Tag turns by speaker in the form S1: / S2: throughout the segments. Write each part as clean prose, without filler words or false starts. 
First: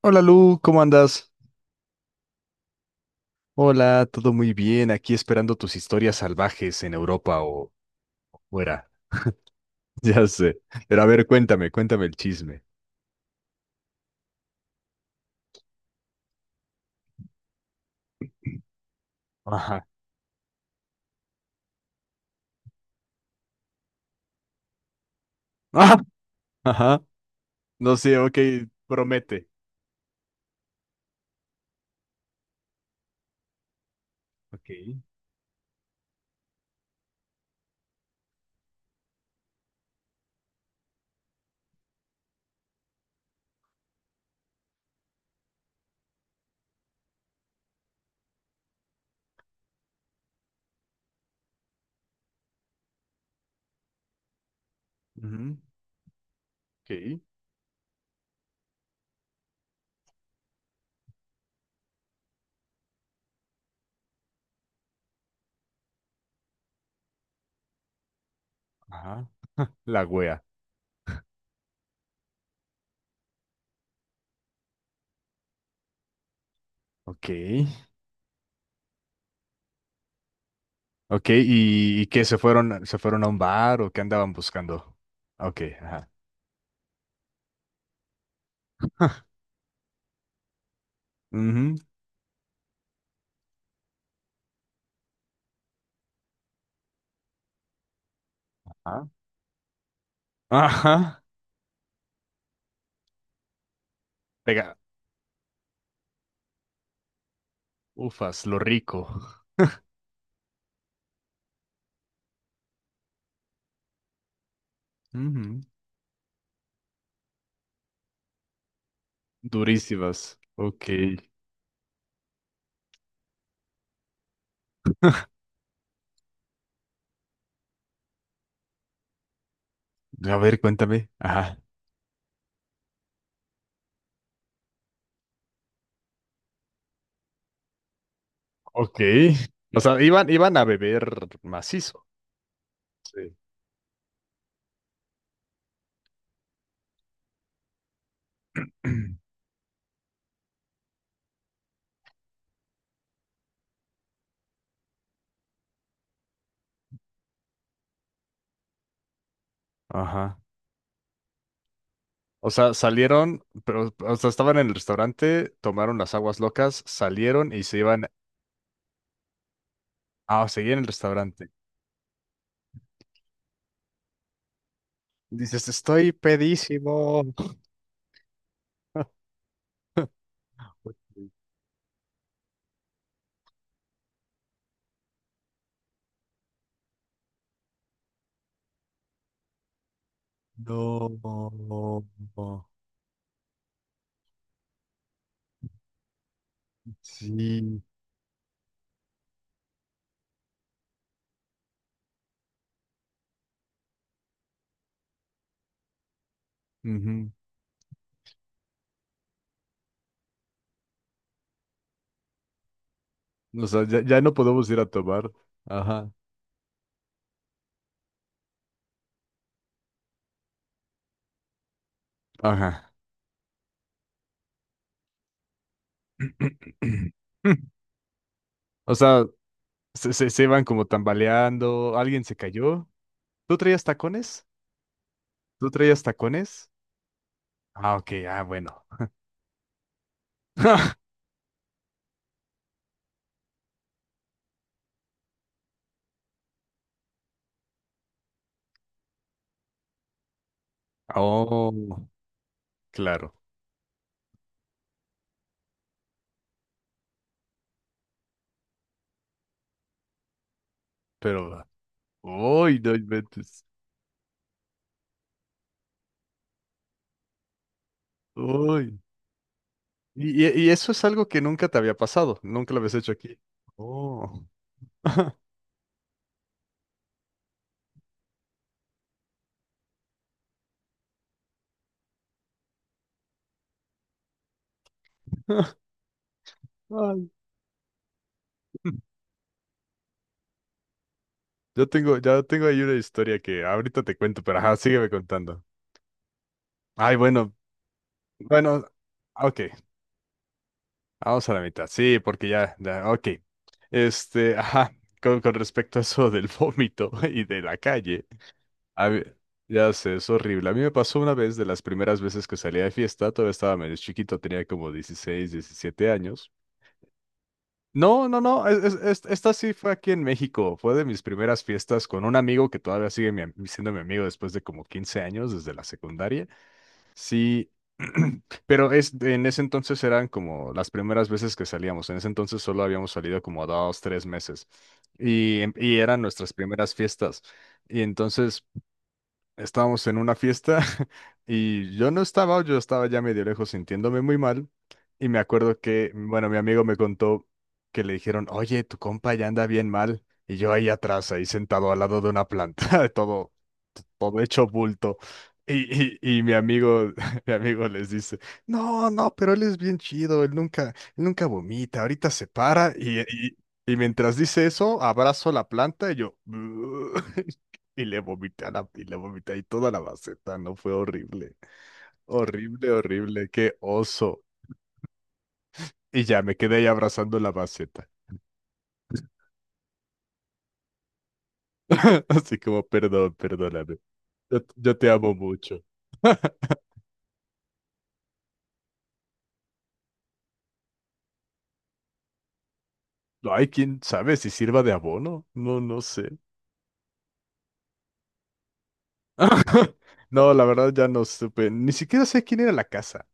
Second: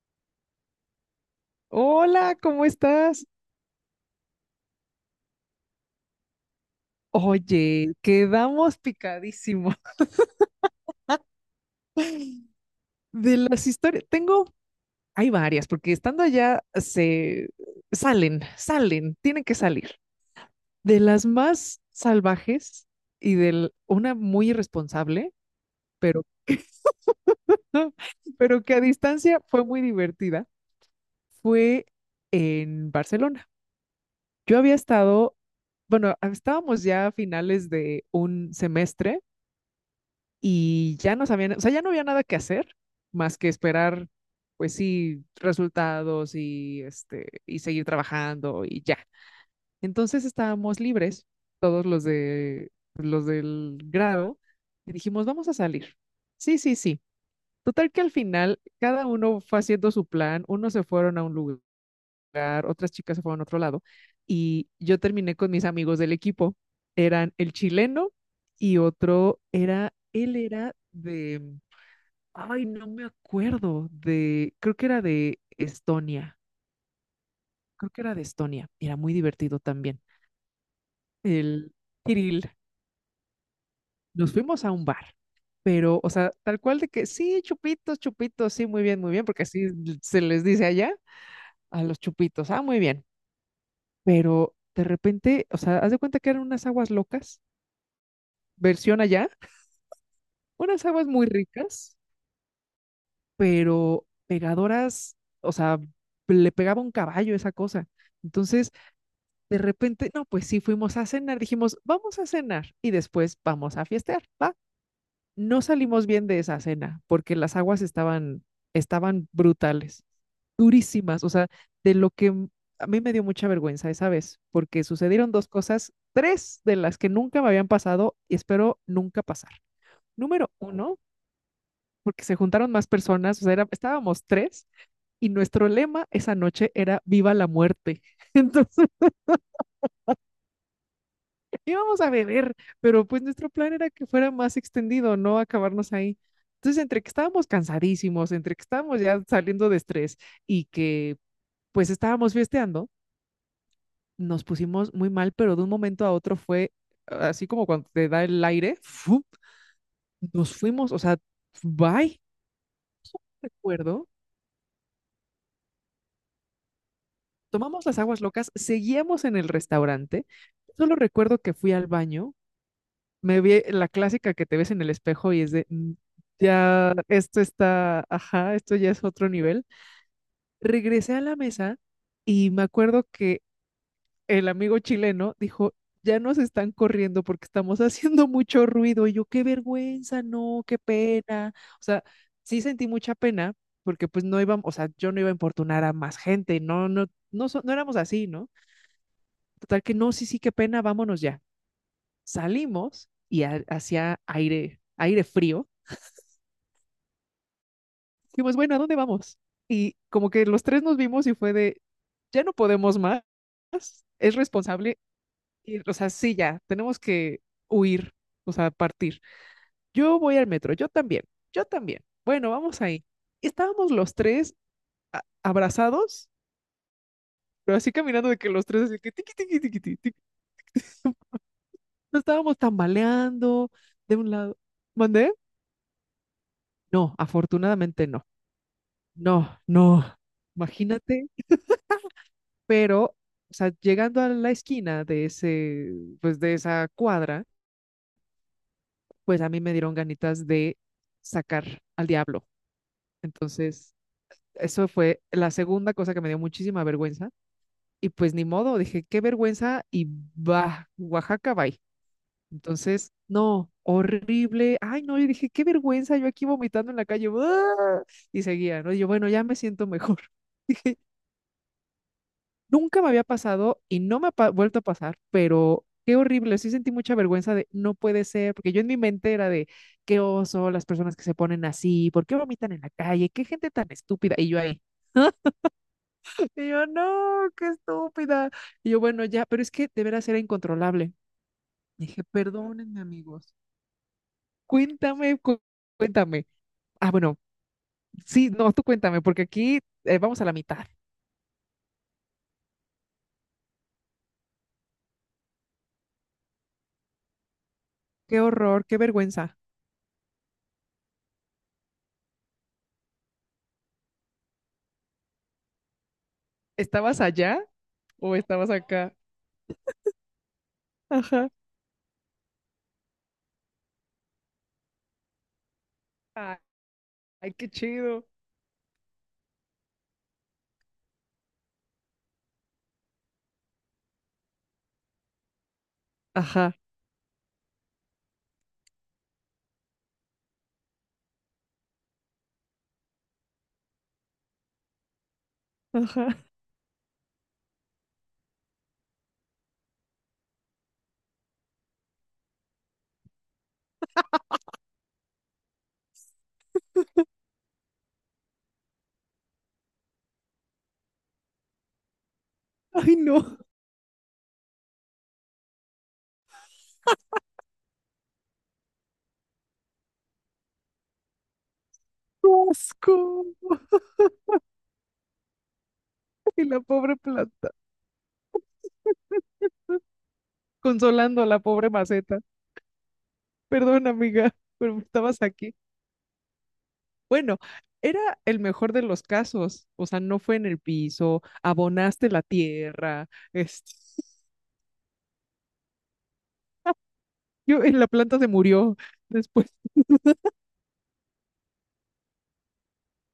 S1: Hola Lu, ¿cómo andas?
S2: Hola, ¿cómo estás?
S1: Hola, todo muy bien, aquí esperando tus historias salvajes en Europa o
S2: Oye, quedamos
S1: fuera.
S2: picadísimo
S1: Ya sé. Pero a ver, cuéntame, cuéntame el chisme.
S2: de las historias. Hay varias, porque estando allá se salen, tienen que
S1: Ajá.
S2: salir. De las más salvajes y de una muy irresponsable,
S1: Ajá.
S2: pero,
S1: Ajá. No sé, ok,
S2: pero que a distancia
S1: promete.
S2: fue muy divertida, fue en Barcelona. Yo
S1: Ok.
S2: había estado, bueno, estábamos ya a finales de un semestre y ya no sabían, o sea, ya no había nada que hacer más que esperar, pues sí, resultados y y seguir trabajando y ya. Entonces estábamos libres, todos los del grado, y dijimos, vamos a
S1: Ujú.
S2: salir. Sí, sí, sí.
S1: Ok.
S2: Total que al final cada uno fue haciendo su plan, unos se fueron a un lugar, otras chicas se fueron a otro lado y yo terminé con mis amigos del equipo. Eran el chileno y
S1: Ajá.
S2: otro era,
S1: La wea.
S2: ay, no me acuerdo, creo que era de Estonia,
S1: Ok.
S2: era muy divertido también.
S1: Ok,
S2: El
S1: ¿y qué? ¿Se
S2: Kirill,
S1: fueron, se fueron a un bar o qué andaban
S2: nos fuimos a un
S1: buscando?
S2: bar,
S1: Ok,
S2: pero,
S1: ajá.
S2: o sea, tal cual de que, sí, chupitos, chupitos, sí, muy bien, porque así se les dice allá
S1: Ujú.
S2: a los chupitos, ah, muy bien, pero de repente, o sea, haz de cuenta que eran unas aguas locas, versión
S1: Ajá.
S2: allá, unas aguas
S1: Ajá.
S2: muy ricas, pero
S1: Pega.
S2: pegadoras, o sea, le pegaba un caballo esa cosa.
S1: Ufas, lo
S2: Entonces,
S1: rico.
S2: de repente, no, pues sí, fuimos a cenar, dijimos, vamos a cenar y después vamos a fiestear, ¿va?
S1: Ujú.
S2: No salimos bien de esa cena porque las aguas estaban brutales,
S1: Durísimas. Ok.
S2: durísimas, o sea, de lo que m- a mí me dio mucha vergüenza esa vez porque sucedieron tres de las que nunca me habían pasado y espero nunca pasar.
S1: A
S2: Número
S1: ver,
S2: uno,
S1: cuéntame. Ajá.
S2: porque se juntaron más personas, o sea, estábamos tres y nuestro lema esa noche era Viva la muerte. Entonces,
S1: Ok. O sea, iban a beber
S2: íbamos
S1: macizo.
S2: a beber, pero pues
S1: Sí.
S2: nuestro plan era que fuera más extendido, no acabarnos ahí. Entonces, entre que estábamos cansadísimos, entre que estábamos ya saliendo de estrés y que pues estábamos fiesteando, nos pusimos muy mal, pero de un momento a otro fue así como cuando te da el aire, ¡fu!
S1: Ajá.
S2: Nos fuimos, o sea, bye,
S1: O sea, salieron, pero,
S2: recuerdo.
S1: o sea, estaban en el restaurante, tomaron las aguas locas, salieron y se
S2: Tomamos las
S1: iban
S2: aguas locas, seguíamos en el restaurante.
S1: a seguir en el
S2: Solo recuerdo
S1: restaurante.
S2: que fui al baño, me vi la clásica que te ves en el espejo y es de,
S1: Dices,
S2: "Mm,
S1: estoy
S2: ya,
S1: pedísimo.
S2: esto está, ajá, esto ya es otro nivel". Regresé a la mesa y me acuerdo que el amigo chileno dijo, ya nos están corriendo porque estamos haciendo mucho ruido. Y yo, qué vergüenza, no, qué
S1: No.
S2: pena. O sea, sí
S1: No.
S2: sentí mucha pena porque pues no íbamos, o sea, yo no iba a importunar a más gente, no, no, no, no
S1: Sí.
S2: éramos así, ¿no? Total que no, sí, sí, qué pena, vámonos ya. Salimos y hacía aire, aire frío.
S1: Ujú.
S2: Dijimos, bueno, ¿a dónde vamos? Y como que los tres nos vimos y fue de, ya no podemos más,
S1: O sea, ya, ya no
S2: es
S1: podemos ir a
S2: responsable,
S1: tomar.
S2: y, o sea,
S1: Ajá,
S2: sí, ya, tenemos que huir, o sea, partir. Yo voy al metro, yo también, yo también. Bueno, vamos
S1: ajá.
S2: ahí. Y estábamos los tres abrazados, pero así caminando de que los tres
S1: O
S2: así que
S1: sea,
S2: tiqui, tiqui, tiqui, tiqui,
S1: se,
S2: tiqui.
S1: se, se iban como tambaleando,
S2: Nos
S1: alguien se
S2: estábamos
S1: cayó. ¿Tú
S2: tambaleando
S1: traías
S2: de un
S1: tacones?
S2: lado. ¿Mandé?
S1: ¿Tú traías tacones?
S2: No,
S1: Ah,
S2: afortunadamente
S1: ok,
S2: no.
S1: ah, bueno.
S2: No, no. Imagínate, pero, o sea, llegando a la esquina de ese, pues de esa cuadra, pues a mí me dieron ganitas de sacar
S1: Oh,
S2: al diablo.
S1: claro,
S2: Entonces, eso fue la segunda cosa que me dio muchísima vergüenza. Y pues ni modo, dije, qué vergüenza, y va, Oaxaca,
S1: pero.
S2: bye.
S1: Uy, no
S2: Entonces,
S1: inventes.
S2: no, horrible. Ay, no, yo dije, qué vergüenza, yo aquí vomitando en la calle. ¡Ah! Y seguía, ¿no?
S1: Uy.
S2: Y yo, bueno, ya me siento mejor.
S1: Y eso es algo que nunca te había pasado, nunca lo habías
S2: Nunca me
S1: hecho
S2: había
S1: aquí.
S2: pasado y no me ha
S1: Oh.
S2: vuelto a pasar, pero qué horrible. Sí sentí mucha vergüenza de no puede ser, porque yo en mi mente era de qué oso, las personas que se ponen así, ¿por qué vomitan en la calle? ¿Qué gente tan estúpida? Y yo ahí, y yo,
S1: Ay.
S2: no, qué estúpida. Y yo, bueno, ya, pero es que de veras era incontrolable.
S1: Yo tengo,
S2: Dije,
S1: ya tengo ahí una
S2: perdónenme,
S1: historia
S2: amigos.
S1: que ahorita te cuento, pero ajá, sígueme
S2: Cuéntame,
S1: contando.
S2: cuéntame. Ah,
S1: Ay,
S2: bueno,
S1: bueno,
S2: sí, no, tú
S1: bueno,
S2: cuéntame, porque
S1: ok,
S2: aquí vamos a la mitad.
S1: vamos a la mitad, sí, porque ya, ya, ok. Este, ajá, con respecto a eso del vómito y de la calle.
S2: Qué horror, qué
S1: A mí-
S2: vergüenza.
S1: ya sé, es horrible. A mí me pasó una vez de las primeras veces que salía de fiesta, todavía estaba medio chiquito, tenía como 16 17 años.
S2: ¿Estabas allá
S1: No,
S2: o
S1: no, no,
S2: estabas acá?
S1: esta sí fue aquí en México, fue de mis
S2: Ajá.
S1: primeras fiestas con un amigo que todavía sigue siendo mi amigo después de como 15 años, desde la secundaria.
S2: Ay, qué
S1: Sí,
S2: chido.
S1: pero es, en ese entonces eran como las primeras veces que salíamos, en ese entonces solo habíamos salido como 2, 3 meses y eran nuestras
S2: Ajá,
S1: primeras fiestas. Y entonces estábamos en una fiesta y yo no estaba, yo estaba ya medio lejos sintiéndome muy mal. Y me acuerdo que,
S2: ajá.
S1: bueno, mi amigo me contó que le dijeron, oye, tu compa ya anda bien mal. Y yo ahí atrás, ahí sentado al lado de una planta, todo, todo hecho bulto. Y mi amigo, mi amigo les dice, no, no, pero él es bien chido, él nunca vomita, ahorita se para
S2: Ay,
S1: y, y,
S2: no,
S1: y mientras dice eso, abrazo la planta y yo, Y le vomité ahí toda la maceta, no fue horrible.
S2: qué
S1: Horrible, horrible,
S2: asco.
S1: qué oso. Y ya me
S2: Y
S1: quedé
S2: la
S1: ahí
S2: pobre
S1: abrazando la
S2: planta,
S1: maceta.
S2: consolando a la pobre maceta.
S1: Así como, perdón, perdóname.
S2: Perdón, amiga,
S1: Yo
S2: pero
S1: te amo
S2: estabas aquí.
S1: mucho.
S2: Bueno, era el mejor de los casos. O sea, no fue en el piso, abonaste la tierra.
S1: No hay
S2: Este,
S1: quien sabe si sirva de abono. No, no sé.
S2: yo, en la planta se murió después.
S1: No, la verdad ya no supe. Ni siquiera sé quién era la casa.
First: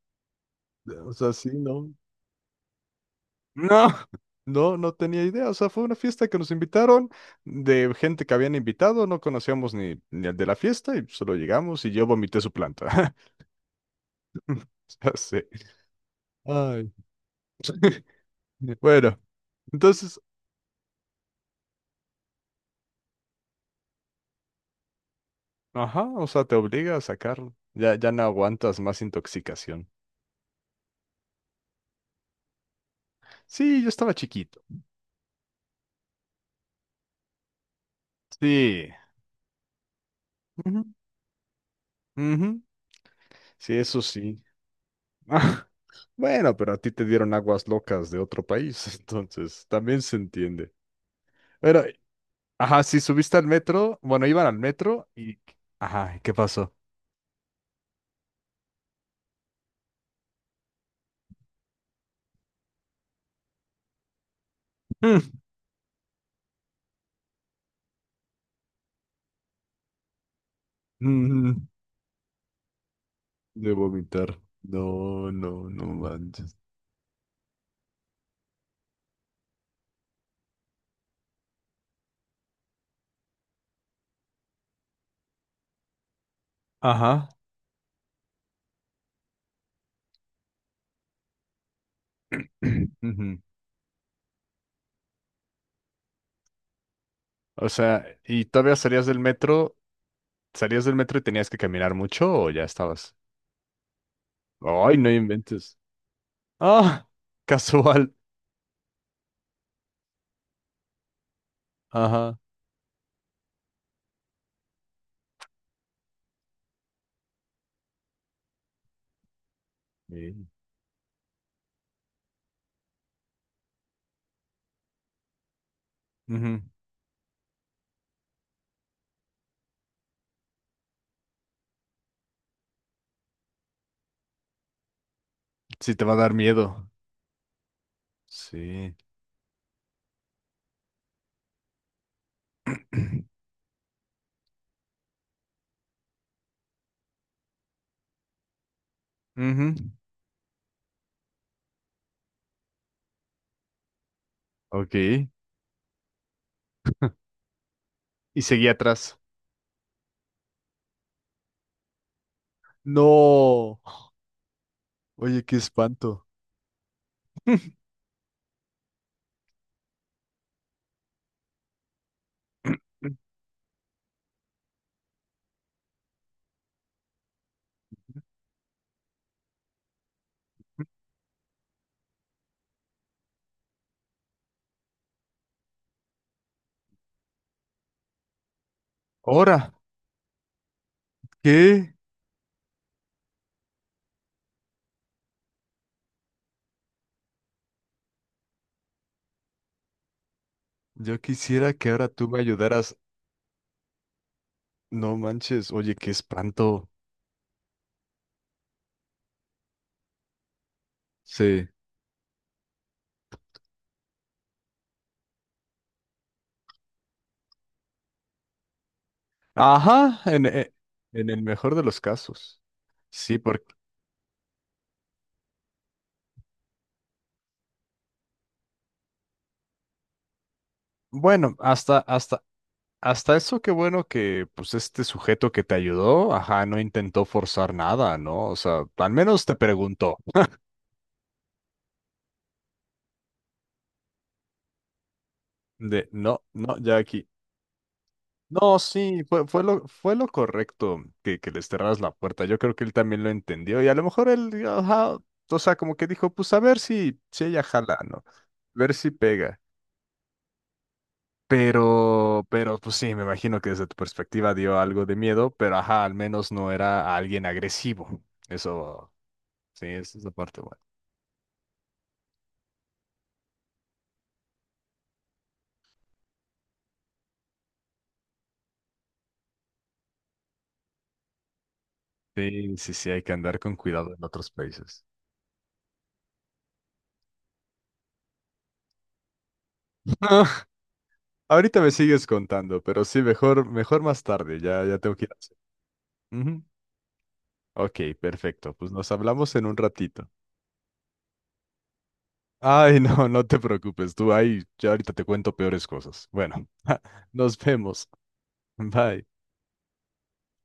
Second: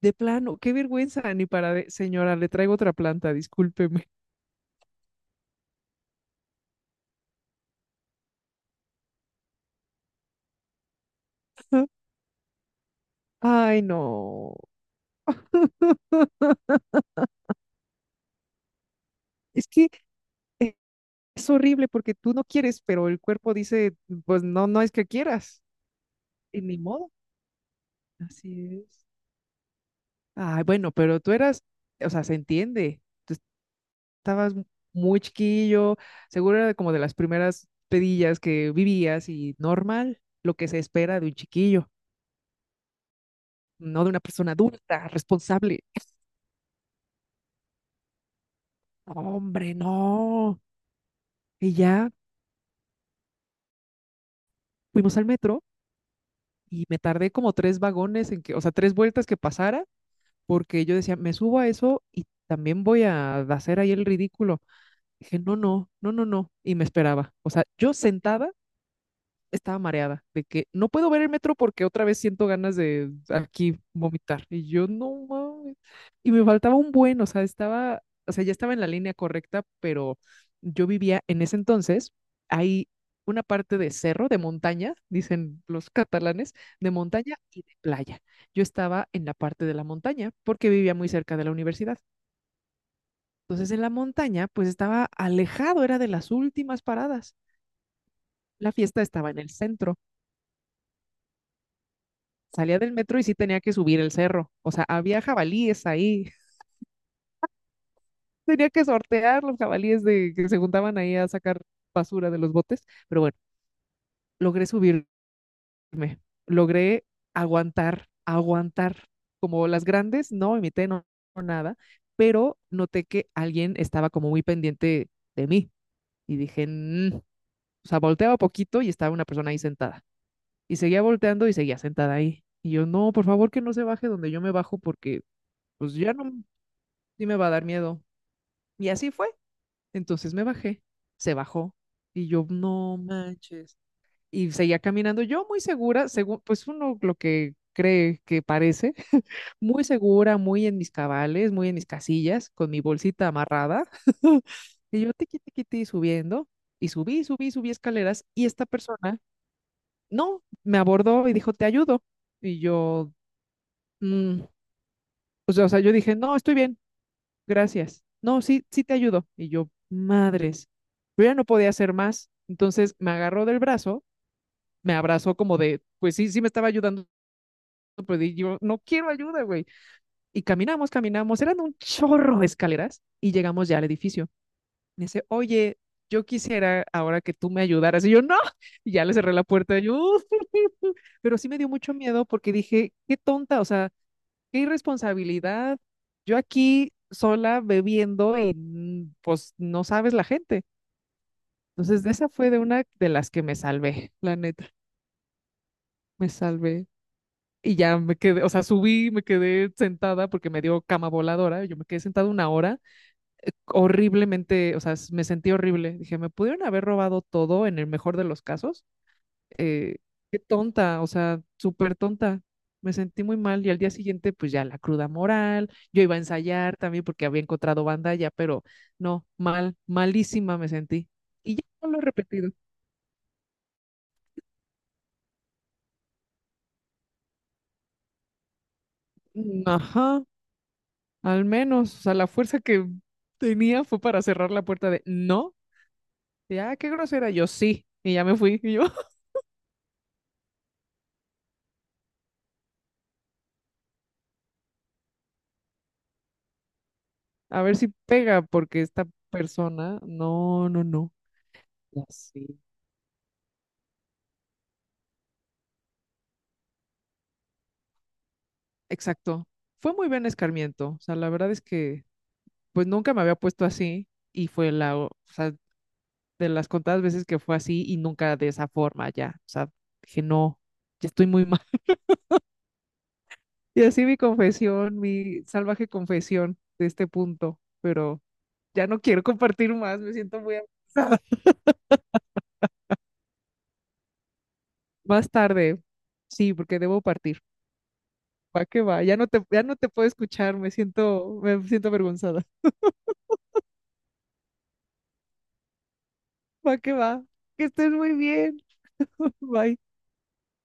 S2: De plano, qué
S1: O sea,
S2: vergüenza, ni
S1: sí,
S2: para
S1: no.
S2: señora, le traigo otra planta,
S1: No,
S2: discúlpeme.
S1: no, no tenía idea. O sea, fue una fiesta que nos invitaron de gente que habían invitado, no conocíamos ni al de la fiesta y solo llegamos y yo vomité su planta.
S2: Ay, no.
S1: Ya sé. Ay. Bueno,
S2: Es que
S1: entonces,
S2: es horrible porque tú no quieres, pero el cuerpo dice, pues no, no es que quieras.
S1: ajá, o sea, te
S2: Y ni
S1: obliga a
S2: modo.
S1: sacarlo. Ya, ya no
S2: Así
S1: aguantas más
S2: es.
S1: intoxicación.
S2: Ay, bueno, pero tú eras, o sea, se entiende. Tú
S1: Sí, yo estaba
S2: estabas
S1: chiquito.
S2: muy chiquillo, seguro era como de las primeras pedillas que
S1: Sí.
S2: vivías y normal, lo que se
S1: Ujú,
S2: espera de un chiquillo,
S1: ujú. Sí, eso
S2: no de una
S1: sí.
S2: persona adulta, responsable.
S1: Bueno, pero a ti te dieron aguas locas de otro país, entonces
S2: Hombre,
S1: también se
S2: no.
S1: entiende.
S2: Y
S1: Bueno.
S2: ya
S1: Ajá, sí, subiste al metro. Bueno, iban al metro
S2: fuimos al
S1: y.
S2: metro
S1: Ajá, ¿qué pasó?
S2: y me tardé como tres vagones en que, o sea, tres vueltas que pasara, porque yo decía, me subo a eso y también voy a hacer ahí el ridículo.
S1: Mm.
S2: Dije, no, no, no, no, no, y me esperaba. O sea, yo sentada estaba mareada, de que no puedo ver el metro
S1: Mm.
S2: porque otra vez siento ganas de
S1: De
S2: aquí
S1: vomitar.
S2: vomitar. Y yo, no
S1: No, no,
S2: mames.
S1: no
S2: Y me
S1: manches.
S2: faltaba un buen, o sea, ya estaba en la línea correcta, pero yo vivía en ese entonces, hay una parte de cerro, de montaña, dicen los catalanes, de
S1: Ajá.
S2: montaña y de playa. Yo estaba en la parte de la montaña porque vivía muy cerca de la universidad.
S1: Ujú.
S2: Entonces en la montaña, pues estaba alejado, era de las últimas paradas.
S1: O sea, ¿y
S2: La
S1: todavía
S2: fiesta
S1: salías del
S2: estaba en el
S1: metro?
S2: centro.
S1: ¿Salías del metro y tenías que caminar mucho o ya
S2: Salía del
S1: estabas?
S2: metro y sí tenía que subir el cerro. O sea,
S1: Ay, no
S2: había
S1: inventes.
S2: jabalíes ahí.
S1: Ah, casual.
S2: Tenía que sortear los jabalíes que se juntaban ahí a sacar basura
S1: Ajá.
S2: de los botes. Pero bueno, logré subirme, logré aguantar. Como las grandes,
S1: Sí.
S2: no imité, no, no nada, pero noté que alguien estaba como muy pendiente de mí y
S1: Ujú.
S2: dije, "Mm". O sea, volteaba poquito y estaba una persona ahí sentada. Y seguía volteando y seguía sentada ahí. Y yo, no, por favor que no se baje donde yo me bajo porque pues
S1: Sí, te
S2: ya
S1: va a
S2: no.
S1: dar miedo.
S2: Sí me va a dar miedo. Y
S1: Sí.
S2: así fue. Entonces me bajé, se bajó y yo, no manches. Y seguía caminando yo muy segura, según, pues uno lo que cree que parece,
S1: Ujú.
S2: muy segura, muy en mis cabales, muy en mis casillas, con mi bolsita amarrada.
S1: Ok.
S2: Y yo tiqui, tiqui, tiqui, subiendo, y subí escaleras
S1: Y
S2: y esta
S1: seguí atrás.
S2: persona, no, me abordó y dijo, te ayudo. Y yo,
S1: No.
S2: "Mm".
S1: Oye, qué
S2: O sea, yo dije,
S1: espanto.
S2: no, estoy bien, gracias. No, sí, sí te ayudo. Y yo, madres. Yo ya no podía hacer más. Entonces me agarró del brazo, me abrazó como de, pues sí, sí me estaba ayudando, pero yo no quiero ayuda, güey. Y caminamos, eran un chorro de escaleras y llegamos ya al edificio. Me dice, oye, yo quisiera ahora que tú me ayudaras. Y yo, no, y ya le cerré la
S1: Ahora,
S2: puerta. Y yo". Pero sí me dio
S1: ¿qué?
S2: mucho miedo porque dije, qué tonta, o sea, qué irresponsabilidad. Yo aquí sola bebiendo y mm, pues no sabes la gente.
S1: Yo quisiera que
S2: Entonces,
S1: ahora
S2: de
S1: tú
S2: esa
S1: me
S2: fue de una
S1: ayudaras.
S2: de las que me salvé, la neta,
S1: No manches, oye, qué
S2: me salvé.
S1: espanto.
S2: Y ya me quedé, o sea, subí, me quedé sentada porque me dio cama voladora.
S1: Sí.
S2: Yo me quedé sentada una hora, horriblemente, o sea, me sentí horrible. Dije, me pudieron haber robado todo en el mejor de los casos. Eh,
S1: Ajá,
S2: qué
S1: en, e-
S2: tonta, o
S1: en
S2: sea,
S1: el mejor de
S2: súper
S1: los
S2: tonta.
S1: casos.
S2: Me sentí muy
S1: Sí,
S2: mal y
S1: porque,
S2: al día siguiente, pues ya la cruda moral. Yo iba a ensayar también porque había encontrado banda ya, pero no, mal, malísima me sentí.
S1: bueno,
S2: Y ya no
S1: hasta,
S2: lo he
S1: hasta,
S2: repetido.
S1: hasta eso, qué bueno que, pues, este sujeto que te ayudó, ajá, no intentó forzar nada, ¿no? O sea, al menos te
S2: Mm,
S1: preguntó.
S2: ajá. Al menos, o sea, la fuerza que tenía fue para cerrar la puerta de no.
S1: De, no, no,
S2: Ya, qué
S1: ya aquí.
S2: grosera. Yo sí. Y ya me fui. Y
S1: No,
S2: yo,
S1: sí, fue lo correcto que les cerraras la puerta. Yo creo que él también lo entendió y a lo mejor él, ajá, o sea, como que dijo, pues a ver si ella
S2: a ver si
S1: jala, ¿no?
S2: pega, porque
S1: Ver
S2: esta
S1: si pega.
S2: persona, no, no, no. Ya
S1: Pero,
S2: sí.
S1: pero, pues sí, me imagino que desde tu perspectiva dio algo de miedo, pero ajá, al menos no era alguien agresivo. Eso,
S2: Exacto.
S1: sí,
S2: Fue muy
S1: esa es
S2: buen
S1: la parte buena.
S2: escarmiento. O sea, la verdad es que, pues nunca me había puesto así. Y fue la, o sea, de las contadas veces que fue así y nunca de esa forma ya. O sea, dije, no, ya estoy muy mal.
S1: Sí, sí, sí, hay que andar con
S2: Y así
S1: cuidado
S2: mi
S1: en otros
S2: confesión,
S1: países.
S2: mi salvaje confesión de este punto. Pero ya no quiero compartir más, me siento muy amenazada.
S1: Ahorita me sigues contando, pero sí, mejor, mejor más tarde, ya, ya tengo que
S2: Más
S1: ir a hacer.
S2: tarde, sí,
S1: Ujú.
S2: porque debo partir.
S1: Ok,
S2: Va
S1: perfecto.
S2: que
S1: Pues
S2: va,
S1: nos hablamos
S2: ya
S1: en un
S2: no te puedo
S1: ratito.
S2: escuchar, me siento avergonzada.
S1: Ay, no, no te preocupes, tú ahí, ya ahorita te cuento peores cosas. Bueno,
S2: Va,
S1: nos
S2: que estés
S1: vemos.
S2: muy bien.
S1: Bye.
S2: Bye.